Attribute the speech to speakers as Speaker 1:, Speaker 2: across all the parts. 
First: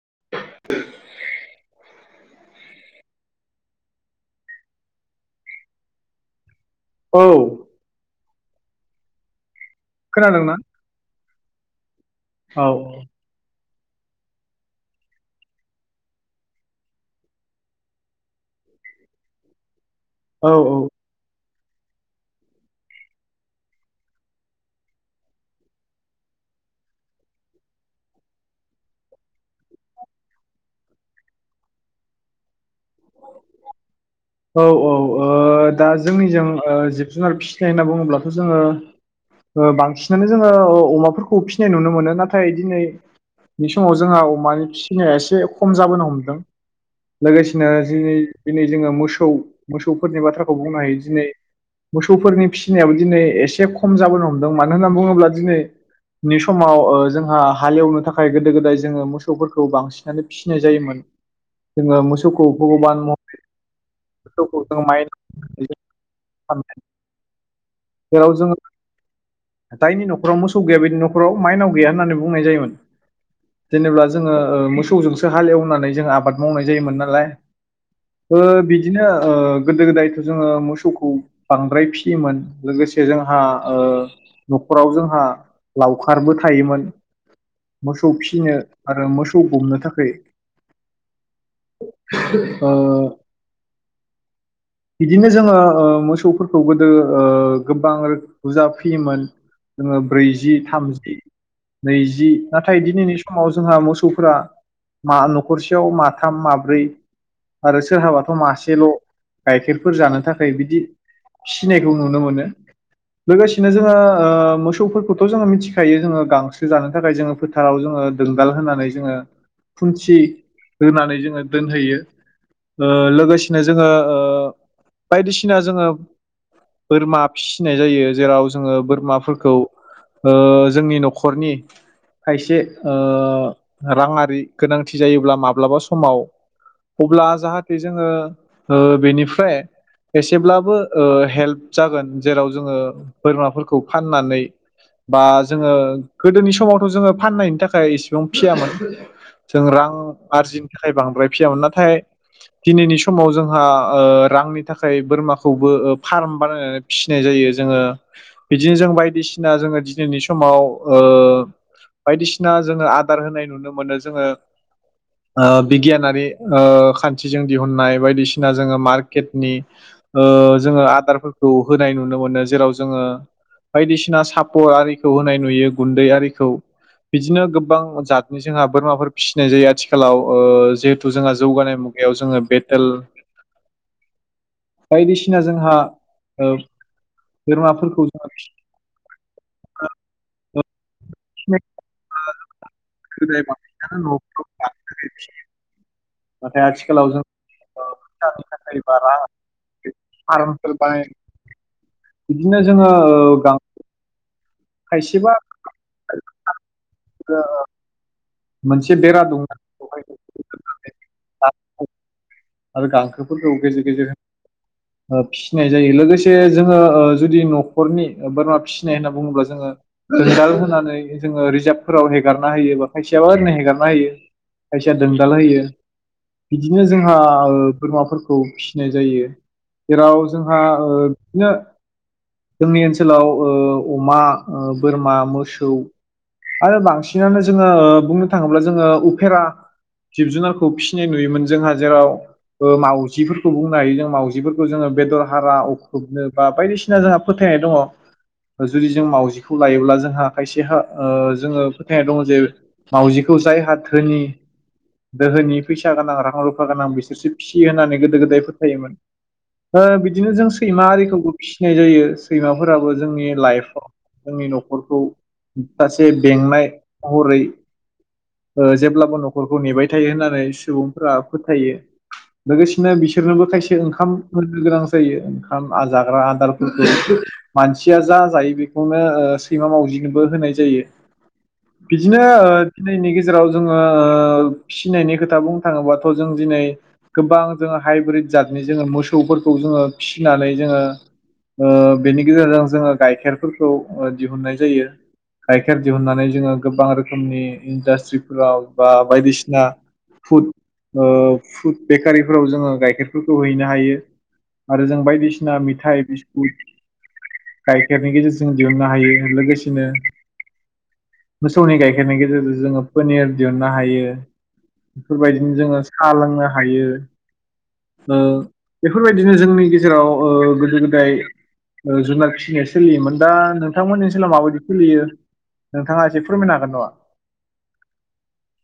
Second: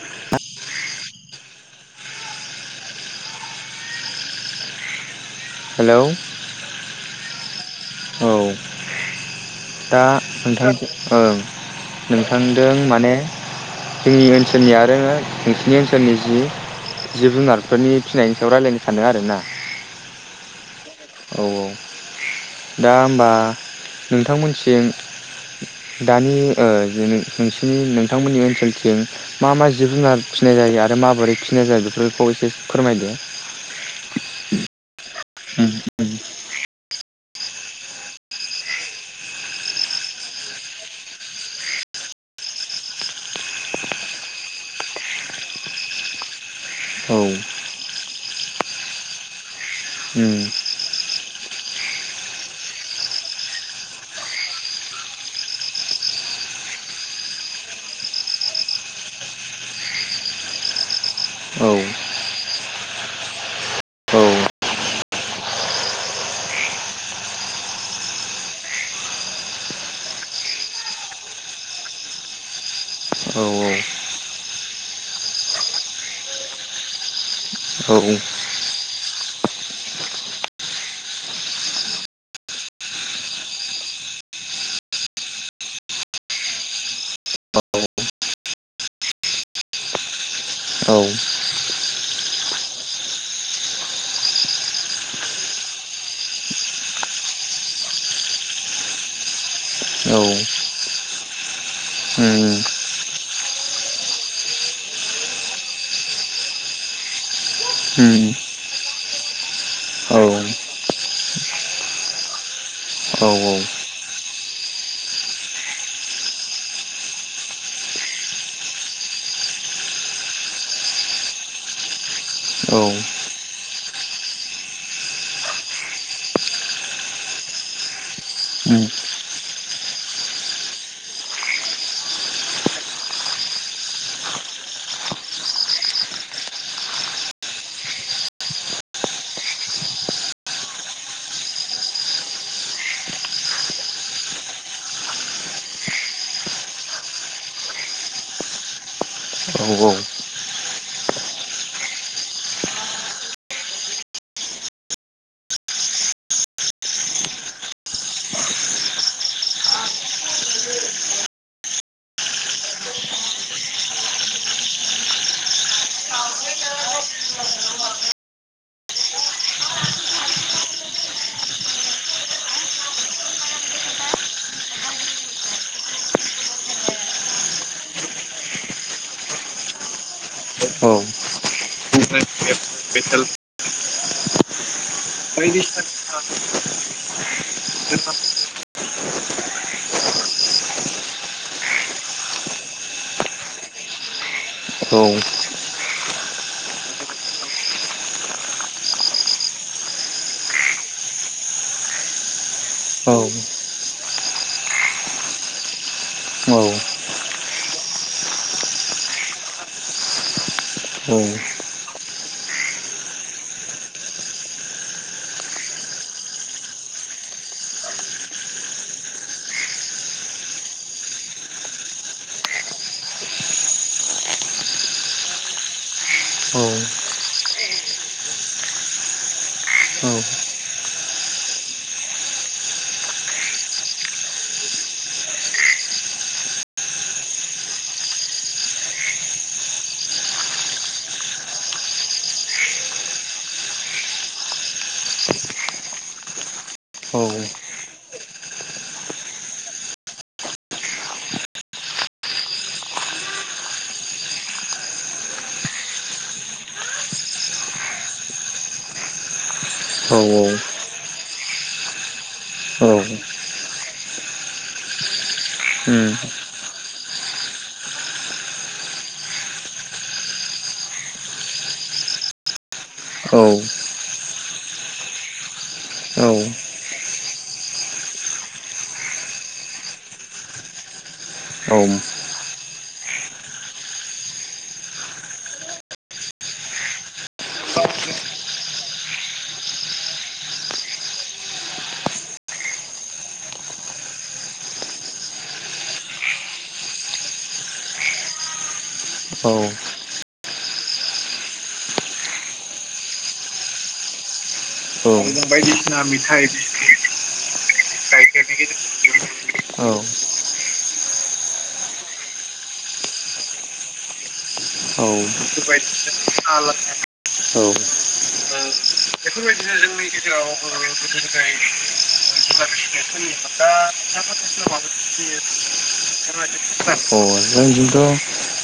Speaker 1: [inaudible]
Speaker 2: Hello.
Speaker 1: औ।
Speaker 2: औ दा
Speaker 1: खोनादोंना
Speaker 2: नोंथां ओं
Speaker 1: औ
Speaker 2: नोंथांदों माने। जोंनि ओनसोलनि आरो नोंसिनि ओनसोलनि जि-जिब जुनारफोरनि फिसिनायनि सायाव रायलायनो सानो आरो ना।
Speaker 1: औ औ
Speaker 2: औ औ दा ओमबा नोंथांमोनथिं दानि ओ जि नों नोंसिनि नोंथांमोननि ओनसोलथिं मा मा जिब-जुनार फिसिनाय जायो आरो माबोरै फिनाय जायो बेफोरखौ एसे फोरमायदो।
Speaker 1: औ औ ओ दा जोंनिजों ओ जिब-जुनार फिसिनाय होनना बुङोब्लाथ जोङो ओ बांसिनानो जोङो ओ अमाफोरखौ फिनाय नुनो मोनो। नाथाय दिनै नि समाव जोंहा अमानि फिसिनाया एसे खम जाबोनो हमदों
Speaker 2: औ
Speaker 1: लोगोसे दिनै दिनै जोङो मोसौ मोसौफोरनि
Speaker 2: उम
Speaker 1: बाथ्राखौ बुंनो हायो दिनै मोसौफोरनि फिसिनायाबो दिनै एसे खम जाबोनो हमदों मानो होनना बुंब्ला दिनैनि समाव हालेवनो थाखाय गोदो गोदाय जोङो मोसौफोरखौ बांसिनानो फिनाय जायोमोन
Speaker 2: औ
Speaker 1: जोङो मो [unintelligible] जाइनि
Speaker 2: औ
Speaker 1: नखराव मोसौ गैया बिनि नखराव मा इनाव गैया होन्नानै बुंनाय जाय़ोमोन जेनेब्ला जोंङो ओ मोसौजोंसो हालेवनानै जों आबाद मावनाइ जाय़ोमोन नालाइ। लाय
Speaker 2: औ
Speaker 1: ओ बि बिदिनो ओ गोदो गोदायथ' जोङो मोसौखौ बांद्राय फिसियोमोन लोगोसे जोंहा न'खराव जोंहा लावखारबो थायोमोन मोसौ फिसिनो आरो मोसौ गुमनो थाखाय
Speaker 2: औ
Speaker 1: ओ बिदिनो जोङो ओ मोसौफोरखौ गोदो गोबां रोख बुरजा फियोमोन जोङो
Speaker 2: औ
Speaker 1: ब्रैजि थामजि नैजि
Speaker 2: उम
Speaker 1: नाथाय दिनैनि समाव जोंहा मोसौफोरा मा नखरसेयाव माथाम माब्रै आरो
Speaker 2: उम
Speaker 1: सोरहाबाथ मासेल गाइखेरफोर
Speaker 2: औ
Speaker 1: जानो थाखाय बिदि फिनायखौ नुनो मोनो
Speaker 2: औ
Speaker 1: लोगोसेनो
Speaker 2: औ
Speaker 1: जोङो मोसौफोरखौथ जोङो मिथिखायो जोङो गांसो जानो थाखाय जोङो फोथाराव जोङो दोलदाल होनानै जोङो खुन्थि होनानै जोङो दोनहैयो ओ
Speaker 2: औ
Speaker 1: लोगोसेनो जोङो ओ बायदिसिना जोङो बोरमा फिसिनाय जायो जेराव जोङो
Speaker 2: जों
Speaker 1: बोरमाफोरखौ ओ जोंनि न'खरनि खायसे ओ राङारि गोनांथि जायोब्ला माब्लाबा समाव अब्ला जाहाथे जोङो ओ बेनिफ्राय एसेब्लाबो ओ हेल्प जागोन जेराव जोङो बोरमाफोरखौ फाननानै बा जोङो गोदोनि समावथ जोङो फाननायनि थाखाय एसेबां फियामोन जों रां आरजिनो थाखाय बांद्राय फियामोन ना थाय दिनैनि समाव जोंहा ओ रांनि थाखाय बोरमाखौबो ओ फार्म बानायनानै फिसिनाय जायो जोङो बिदिनो जों बायदिसिना जोङो दिनैनि समाव ओ बायदिसिना जोङो आदार होनाय नुनो मोनो जोङो ओ बिगियानारि ओ खान्थिजों दिहुननाय बायदिसिना जोङो मार्केटनि ओ जोङो आदारफोरखौ होनाय नुनो मोनो जेराव जोङो बायदिसिना सापर आरिखौ होनाय नुयो गुन्दै आरिखौ बिदिनो गोबां जातनि जोंहा बोरमाफोर फिसिनाय जायो आथिखालाव ओ जिहेतु जोंहा जौगानाय मुगायाव जोङो बेटेल बायदिसिना जोंहा ओ बोरमाफोरखौ जों [inaudible] नाथाय आथिखालाव जों ओ फैसानि थाखाय बा रां फार्मफोर बानायनाय बिदिनो जोङो ओ खायसेबा [unintelligible] मोनसे बेरा दं बेहाय [unintelligible] आरो गांखोफोरखौ गेजेर गेजेर ओ फिसिनाय जायो लोगोसे जोङो ओ जुदि न'खरनि बोरमा फिसिनाय होनना बुङोब्ला जोङो रिजाल होनानै जोङो रिजार्भफोराव हेगारना होयोबा खायसेयाबा ओरैनो हेगारना होयो खायसेया दोंदाल होयो बिदिनो जोंहा ओ बोरमाफोरखौ फिनाय जायो जेराव जोंहा ओ बिदिनो जोंनि ओनसोलाव ओ अमा ओ बोरमा मोसौ आरो बांसिनानो जों ओ बुंनो थाङोब्ला जोङो उफेरा जिब जुनारखौ फिसिनाय नुयोमोन जोंहा जेराव ओ मावजिफोरखौ बुंनाय जों मावजिफोरखौ जोङो बेदर हारा अख्रुबनो बा बायदिसिना जोंहा फोथायनाय दङ जुदि जों मावजिखौ लायोब्ला जोंहा खायसेहा ओ जोङो फोथायनाय दङ जे मावाउजिखौ जायहा धोनि दोहोनि फैसा गोनां रां रुफा गोनां बिसोरसो फिसियो होननानै गोदो गोदाय फोथायोमोन ओ बिदिनो जों सैमा आरिखौबो फिसिनाय जायो सैमाफोराबो जोंनि लाइफआव जोंनि नखरखौ सासे बेंनाय महरै ओ जेब्लाबो न'खरखौ नेबाय थायो होननानै सुबुंफोरा फोथायो लोगोसेनो बिसोरनोबो खायसे ओंखाम होनो गोनां जायो ओंखामा जाग्रा आदारफोरखौ मानसिया जा जायो बेखौनो ओ सैमा मावजिनोबो होनाय जायो। बिदिनो ओ दिनैनि गेजेराव जोङो ओ फिनायनि खोथा बुंनो थाङोबाथ जों दिनै गोबां जोङो हाइब्रिद जतनि जोङो मोसौफोरखौ जोङो फिसिनानै जोङो ओ बेनि गेजेरजों जोङो गाइखेरफोरखौ दिहुननाय जायो गाइखेर दिहुननानै जोङो गोबां रोख रोखोमनि इडासट्रिफोराव बा बायदिसिना फुड ओ फुड बेकारिफोराव जोङो गाइखेरफोरखौ हैनो हायो आरो जों बायदिसि ना मिथाइ बिस्कुट
Speaker 2: जोंथ'
Speaker 1: गाइखेरनि गेजेरजों दिहुननो हायो जों लोगोसेनो मोसौनि गाय खेरनि गेजेरजों जोङो पनिर दिहुननो हायो। बेफोरबायदिनो जोङो साहा लोंनो हायो ओ बेफोरबायदिनो जोंनि गेजेराव ओ गोदो गोदाय ओ जुनार फिसिनाया सोलियोमोन दा नोंथांमोननि सोलाव माबायदि सोलियो नोंथाङा एसे फोरमायनो हागोन न
Speaker 2: अ
Speaker 1: [unintelligible]
Speaker 2: जोंथिथ'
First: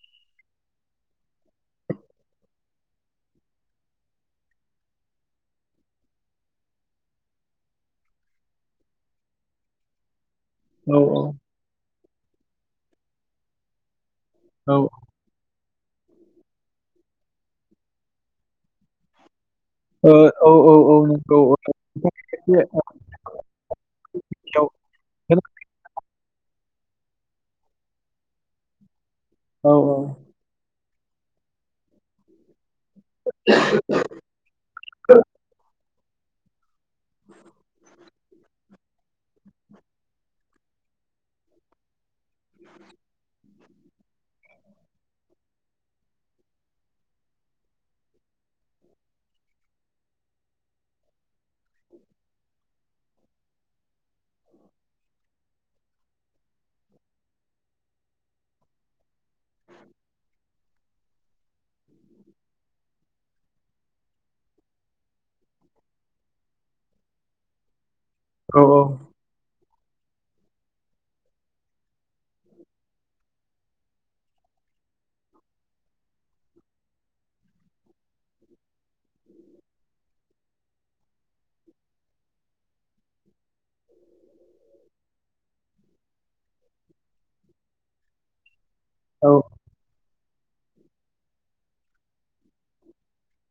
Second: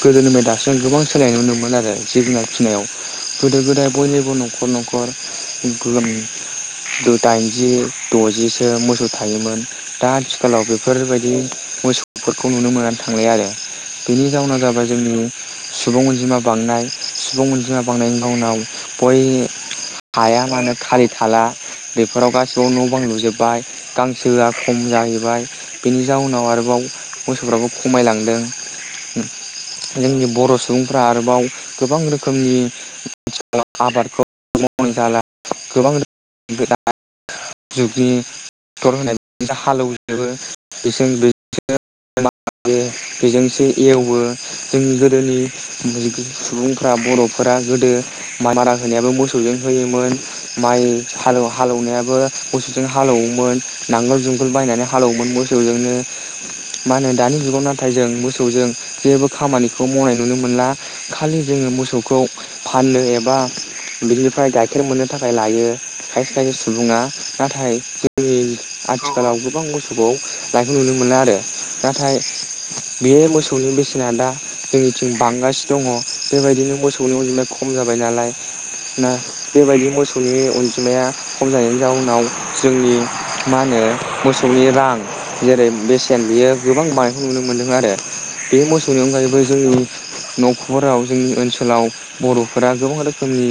Speaker 2: गोदोनिफाय दास गोबां सोलायनाय नुनोमोन आरो जिब जुनार फिसिनायाव गोदो गोदाय बयनिबो न'खर न'खर दाइनजि दजिसो मोसौ थायोमोन दा आथिखालाव
Speaker 1: औ
Speaker 2: बेफोरबायदि मोसौफोरखौ नुनो मोन थांनाय आरो बेनि जाउनाव
Speaker 1: औ
Speaker 2: जाबाय जोंनि सुबुं अनजिमा बांनाय सुबुं अनजिमा बांनायनिनाव बयह
Speaker 1: ओ
Speaker 2: हाया
Speaker 1: औ औ
Speaker 2: मानो
Speaker 1: औ
Speaker 2: थालि
Speaker 1: नंगौ
Speaker 2: थाला
Speaker 1: औ
Speaker 2: बेफोराव
Speaker 1: एसे
Speaker 2: गासिबो
Speaker 1: आंनियाव
Speaker 2: न' बां लुजोबबाय गांसोआ खम जाहैबाय बेनि जाउनाव आरोबाव मोसौफ्राबो खमायलांदों
Speaker 1: औ औ।
Speaker 2: जोंनि बर' सुबुंफ्रा आरोबाव गोबां रोखोमनि आबादखौ जाला गोबां रोख गोदा [unintelligible] जुगनि क्टर होनाय हालेवजोबो बे बेजोंसो एवो जों गोद गोदोनि सुबुंफ्रा बर'फोरा गोदो माइ मारा होनायाबो मोसौजों होयोमोन माइ हाल हालौनायाबो मोसौजों हालौवोमोन नांगोल जुंगोल बायनानै हालौवोमोन मोसौजोंनो मा होनो दानि जुगाव नाथाय जों मोसौजों जेबो खामानि खौ मावनाय नुनो मोनला। खालि जोंङो मोसौखौ फाननो एबा बिनिफ्राय गाइखेर मोननो थाखाय लायो खायसे खायसे सुबुङा नाथाय
Speaker 1: औ
Speaker 2: आथिखालाव गोबां बोव लानायखौ नुनो मोनला आरो नाथाय बियो मोसौ मोसौनि बेसेना दा जोंनिथिं बांगासिनो दङ बेबायदिनो मोसौनि अनजिमाया खम जाबाय नालाय ना बेबायदि मोसौनि अनजिमाया खम जानायनि जाउनाव जोंनि मा होनो मोसौनि रां जेरै बेसेन बियो गोबां बांनायखौ नुनो मोन्दों आरो। बे मोसौनि अनगायैबो जोंनि नखराव जोंनि ओनसोलाव बर'फोरा गोबां रोखोमनि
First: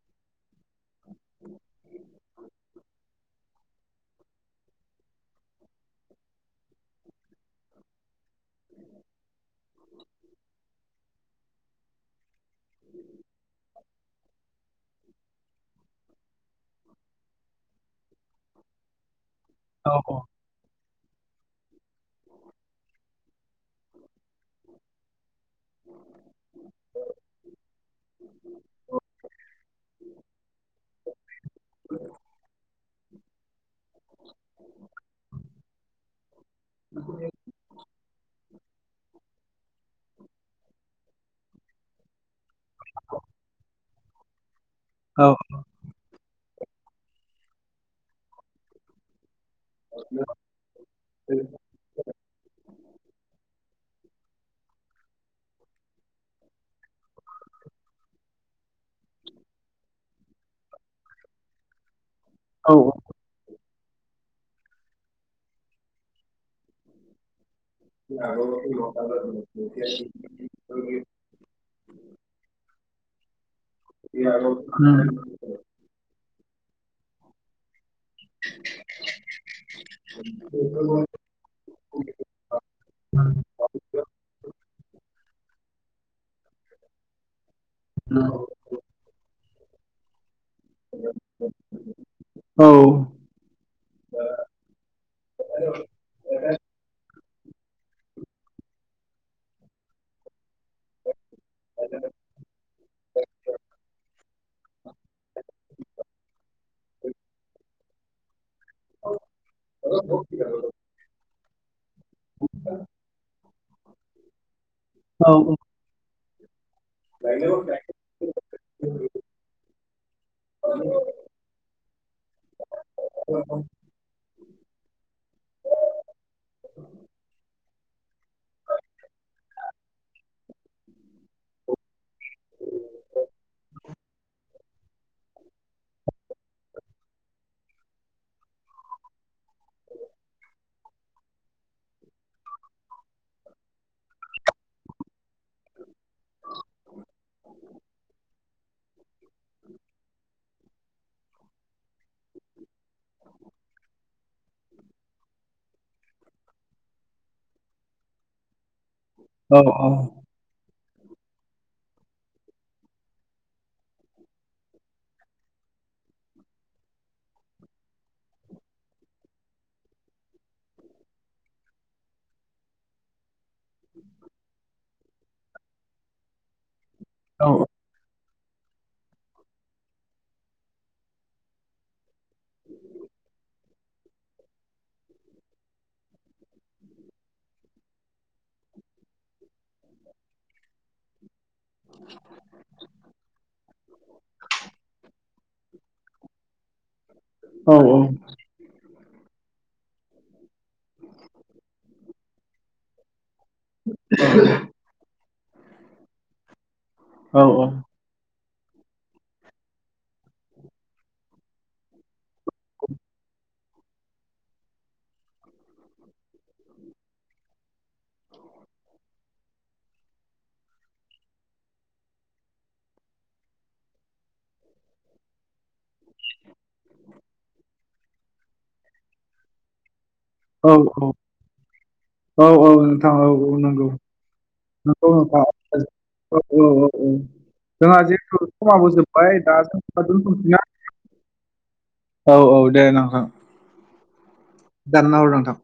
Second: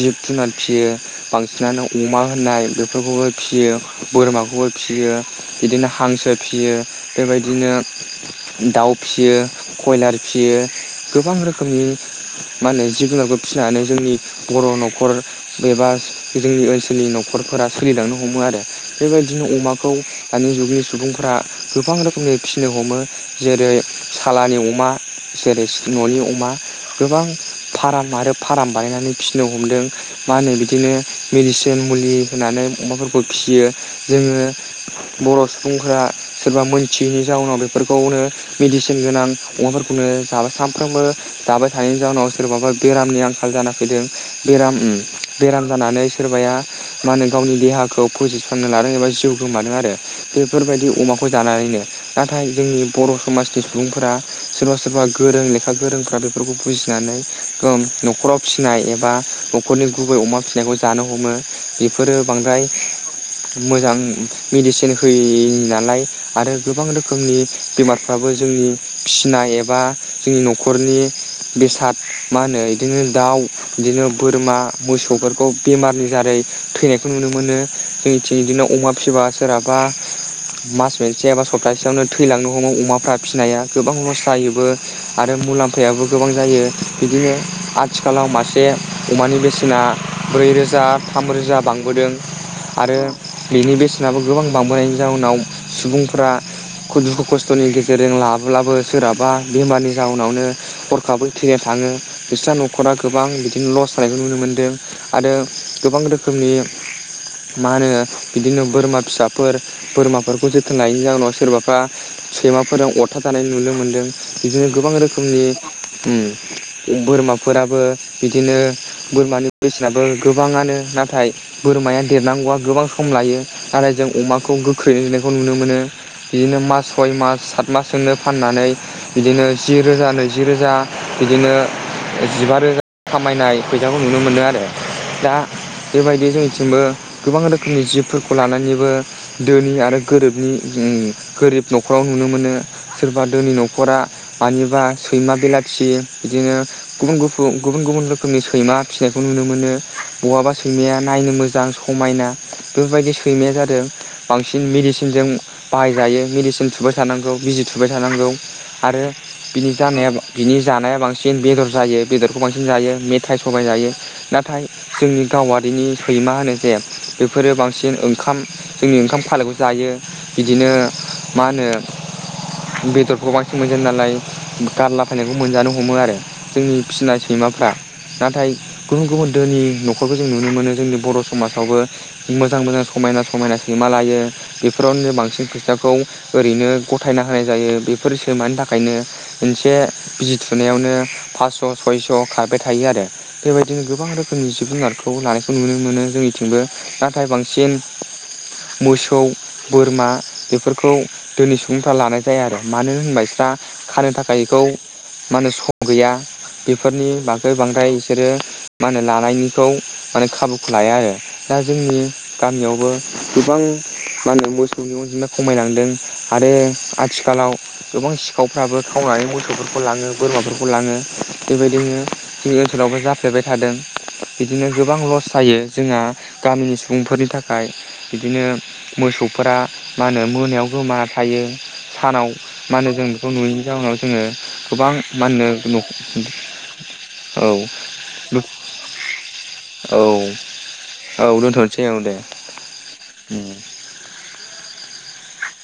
Speaker 2: जिब जुनार फियो बांसिनानो अमा होननाय बेफोरखौबो फियो बोरमाखौबो फियो इदिनो हांसो फियो बेबायदिनो दाउ फिसियो कयलार बियो गोबां रोखोमनि मा होनो जिब जुनारखौ फिसिनानै जोंनि बर' नखर एबा जोंनि ओनसोलनि नखरफोरा सा खुलिलांनो हमो आरो बेबायदि बिदिनो अमाखौ
Speaker 1: औ
Speaker 2: दानि जुगनि सुबुंफोरा गोबां रोखोमनि फिसिनो हमो जेरै सालानि अमा जेरै सि ननि अमा गोबां फार्म आरो फार्म बानायनानै फिसिनो हमदों मा होनो बिदिनो मेडिसिन मुलि होनानै अमाफोरखौ फिसियो जोंङो बर' सुबुंफोरा सोरबा मोनथियैनि जाउनाव बेफोरखौनो मेडिसिन गोनां अमाफो नो जाबाय सानफ्रोमबो जाबाय थानायनि जाउनाव सोरबाबा बेरामनि आंखाल जाना फैदों। बेराम उम
Speaker 1: औ
Speaker 2: बेराम जानानै सोरबाया मा होनो गावनि देहाखौ फोजोबस्रांनो लादों एबा जिउ गोमादों आरो बेफोरबायदि अमाखौ जानानैनो नाथाय जोंनि बर' समाजनि सुबुंफोरा सोरबा सोरबा गोरों लेखा गोरोंफ्रा बेफोरखौ बुजिनानै नखराव फिसिनाय एबा नखरनि गुबै अमा फिसिनायखौ जानो हमो बेफोर फोरो बांद्राय
Speaker 1: औ उम
Speaker 2: मोजां मेडिसिन होयि नालाय आरो गोबां रोखोमनि बेमारफ्राबो जोंनि फिसिनाय एबा जोंनि नखरनि बेसाद मा होनो बिदिनो दाव बिदिनो बोरमा मोसौफोरखौ बेमारनि जारै थैनायखौ नुनो मोनो। जोंनिथिं इदिनो अमा फिबा सोरहाबा मास मोनसे एबा सप्तासेयावनो थैलांनो हमो अमाफ्रा फिनाया। गोबां लस जायोबो आरो मुलाम्फायाबो गोबां जायो बिदिनो
Speaker 1: उम
Speaker 2: आथिखालाव मासे अमानि बेसेन सेना ब्रै रोजा थाम रोजा बांबोदों
Speaker 1: औ
Speaker 2: आरो बेनि बेसेनाबो गोबां बांबोनायनि जाउनाव सुबुंफ्रा खु दुखु खस्थ' थनि गेजेरजों लाफ अब्लाबो सोरहाबा बेमारनि जाउनावनो हरखाबै थैना थाङो बिस्रा नखरा गोबां बिदिनो लस जानाय नुनो मोनदों आरो गोबां रोखोमनि मा होनो बिदिनो बोरमा फिसाफोर बोरमाफोरखौ जोथोन लायैनि जाहोनाव सोरबा सैमाफोरजों अथ थार जानाय नुनो मोनदों बिदिनो गोबां
Speaker 1: औ
Speaker 2: रोखोमनि उम [inaudible] बोरमाफोराबो बिदिनो बोरमानि बेसेनाबो गोबाङानो नाथाय बोरमाया देरनांगौआ गोबां सम लायो नाथाय जों अमा खौ गोख्रैनो देरनायखौ नुनो मोनो बिदिनो मास सय मास साथ। मासजोनो फाननानै बिदिनो जि रोजा नैजि रोजा बिदिनो जिबा रोजा खामायनाय फै बेयावबो नुनो मोनो आरो दा बेबायदि जोंनिथिंबो गोबां रोखोमनि जिबफोरखौ लानानैबो धोनि आरो गोरोबनि ओ गोरिब नखराव नुनो मोनो। सोरबा धोनि न'खरा मानिबा सैमा बेलाथि बिदिनो गुबुन गुफु गुबुन गुबुन रोखोमनि सै सैमा फिसियो खौ नुनो मोनो बहाबा सैमाया नायनो मोजां समायना बेफोरबायदि सैमाया जादों बांसिन मेडिसिनजों बाहायजायो मेडिसिन थुबाय थानांगौ। बिजि थुबाय थानांगौ। आरो
Speaker 1: औ
Speaker 2: बिनि जानायाबा बिनि जानाया बांसिन बेदर जायो बेदरखौ बांसिन जायो मेथाइ सबाय जायो नाथाय जोंनि गावारिनि सैमा होनो जे बेफोरो बांसिन ओंखाम जोंनि ओंखाम खालायखौ जायो बिदिनो मा होनो बेदरखौ बांसिन मोनजायो नालाय गारलाब फनायखौ मोनजानो हमो आरो जोंनि फिसिनाय सैमाफ्रा नाथाय गुबुन गुबुन दोनि नखरखौ जों नुनो मोनो जोंनि बर समाजावबो मोजां मोजां समायना समायना सैमा लायो बेफोरावनो बांसिन फैसाखौ ओरैनो। गथायना होनाय जायो बेफोर सैमानि थाखायनो मोनसे बिजि थुनायावनो फास्स' सयस' खारबाय थायो आरो बेबायदिनो गोबां रोखोमनि जिब जुनारखौ लानायखौ नुनो मोनो जोंनिथिंबो नाथाय बांसिन मोसौ बोरमा बेफोर। खौ दिनै स लानाय जाया आरो मानो होनबा बिस्रा खानो थाखाय बेखौ मा होनो सम गैया बेफोरनि बागो बांद्राय बिसोरो मा होनो लानायनिखौ माने खाबुखौ लाया आरो दा जोंनि गामियावबो गोबां मा होनो मोसौनि अनजिमा खमायलांदों। आरो आथिखालाव गोबां सिखावफ्राबो खावनानै मोसौफोरखौ खौ लाङो बोरमाफोरखौ लाङो बेबायदिनो जोंनि ओनसोलावबो जाफ्लेबाय थादों बिदिनो गोबां लस जायो जोंहा गामिनि सुबुंफोरनि थाखाय बिदिनो मोसौफोरा मा होनो मोनायाव
Speaker 1: औ
Speaker 2: गोमा। सानाव
Speaker 1: औ औ
Speaker 2: मा होनो जों
Speaker 1: नोंथां औ
Speaker 2: बेखौ
Speaker 1: औ
Speaker 2: नुयैनि
Speaker 1: नंगौ
Speaker 2: जाहोनाव जोङो गोबां
Speaker 1: नंगौ
Speaker 2: मा
Speaker 1: नोंथां
Speaker 2: होनो
Speaker 1: औ औ औ औ जोंहा जेथु समाबो जोबबाय दा
Speaker 2: औ
Speaker 1: दोनथसैना
Speaker 2: औ दोनथ'नोसै दे
Speaker 1: औ औ दे नोंथां
Speaker 2: उम
Speaker 1: दानना हर नोंथां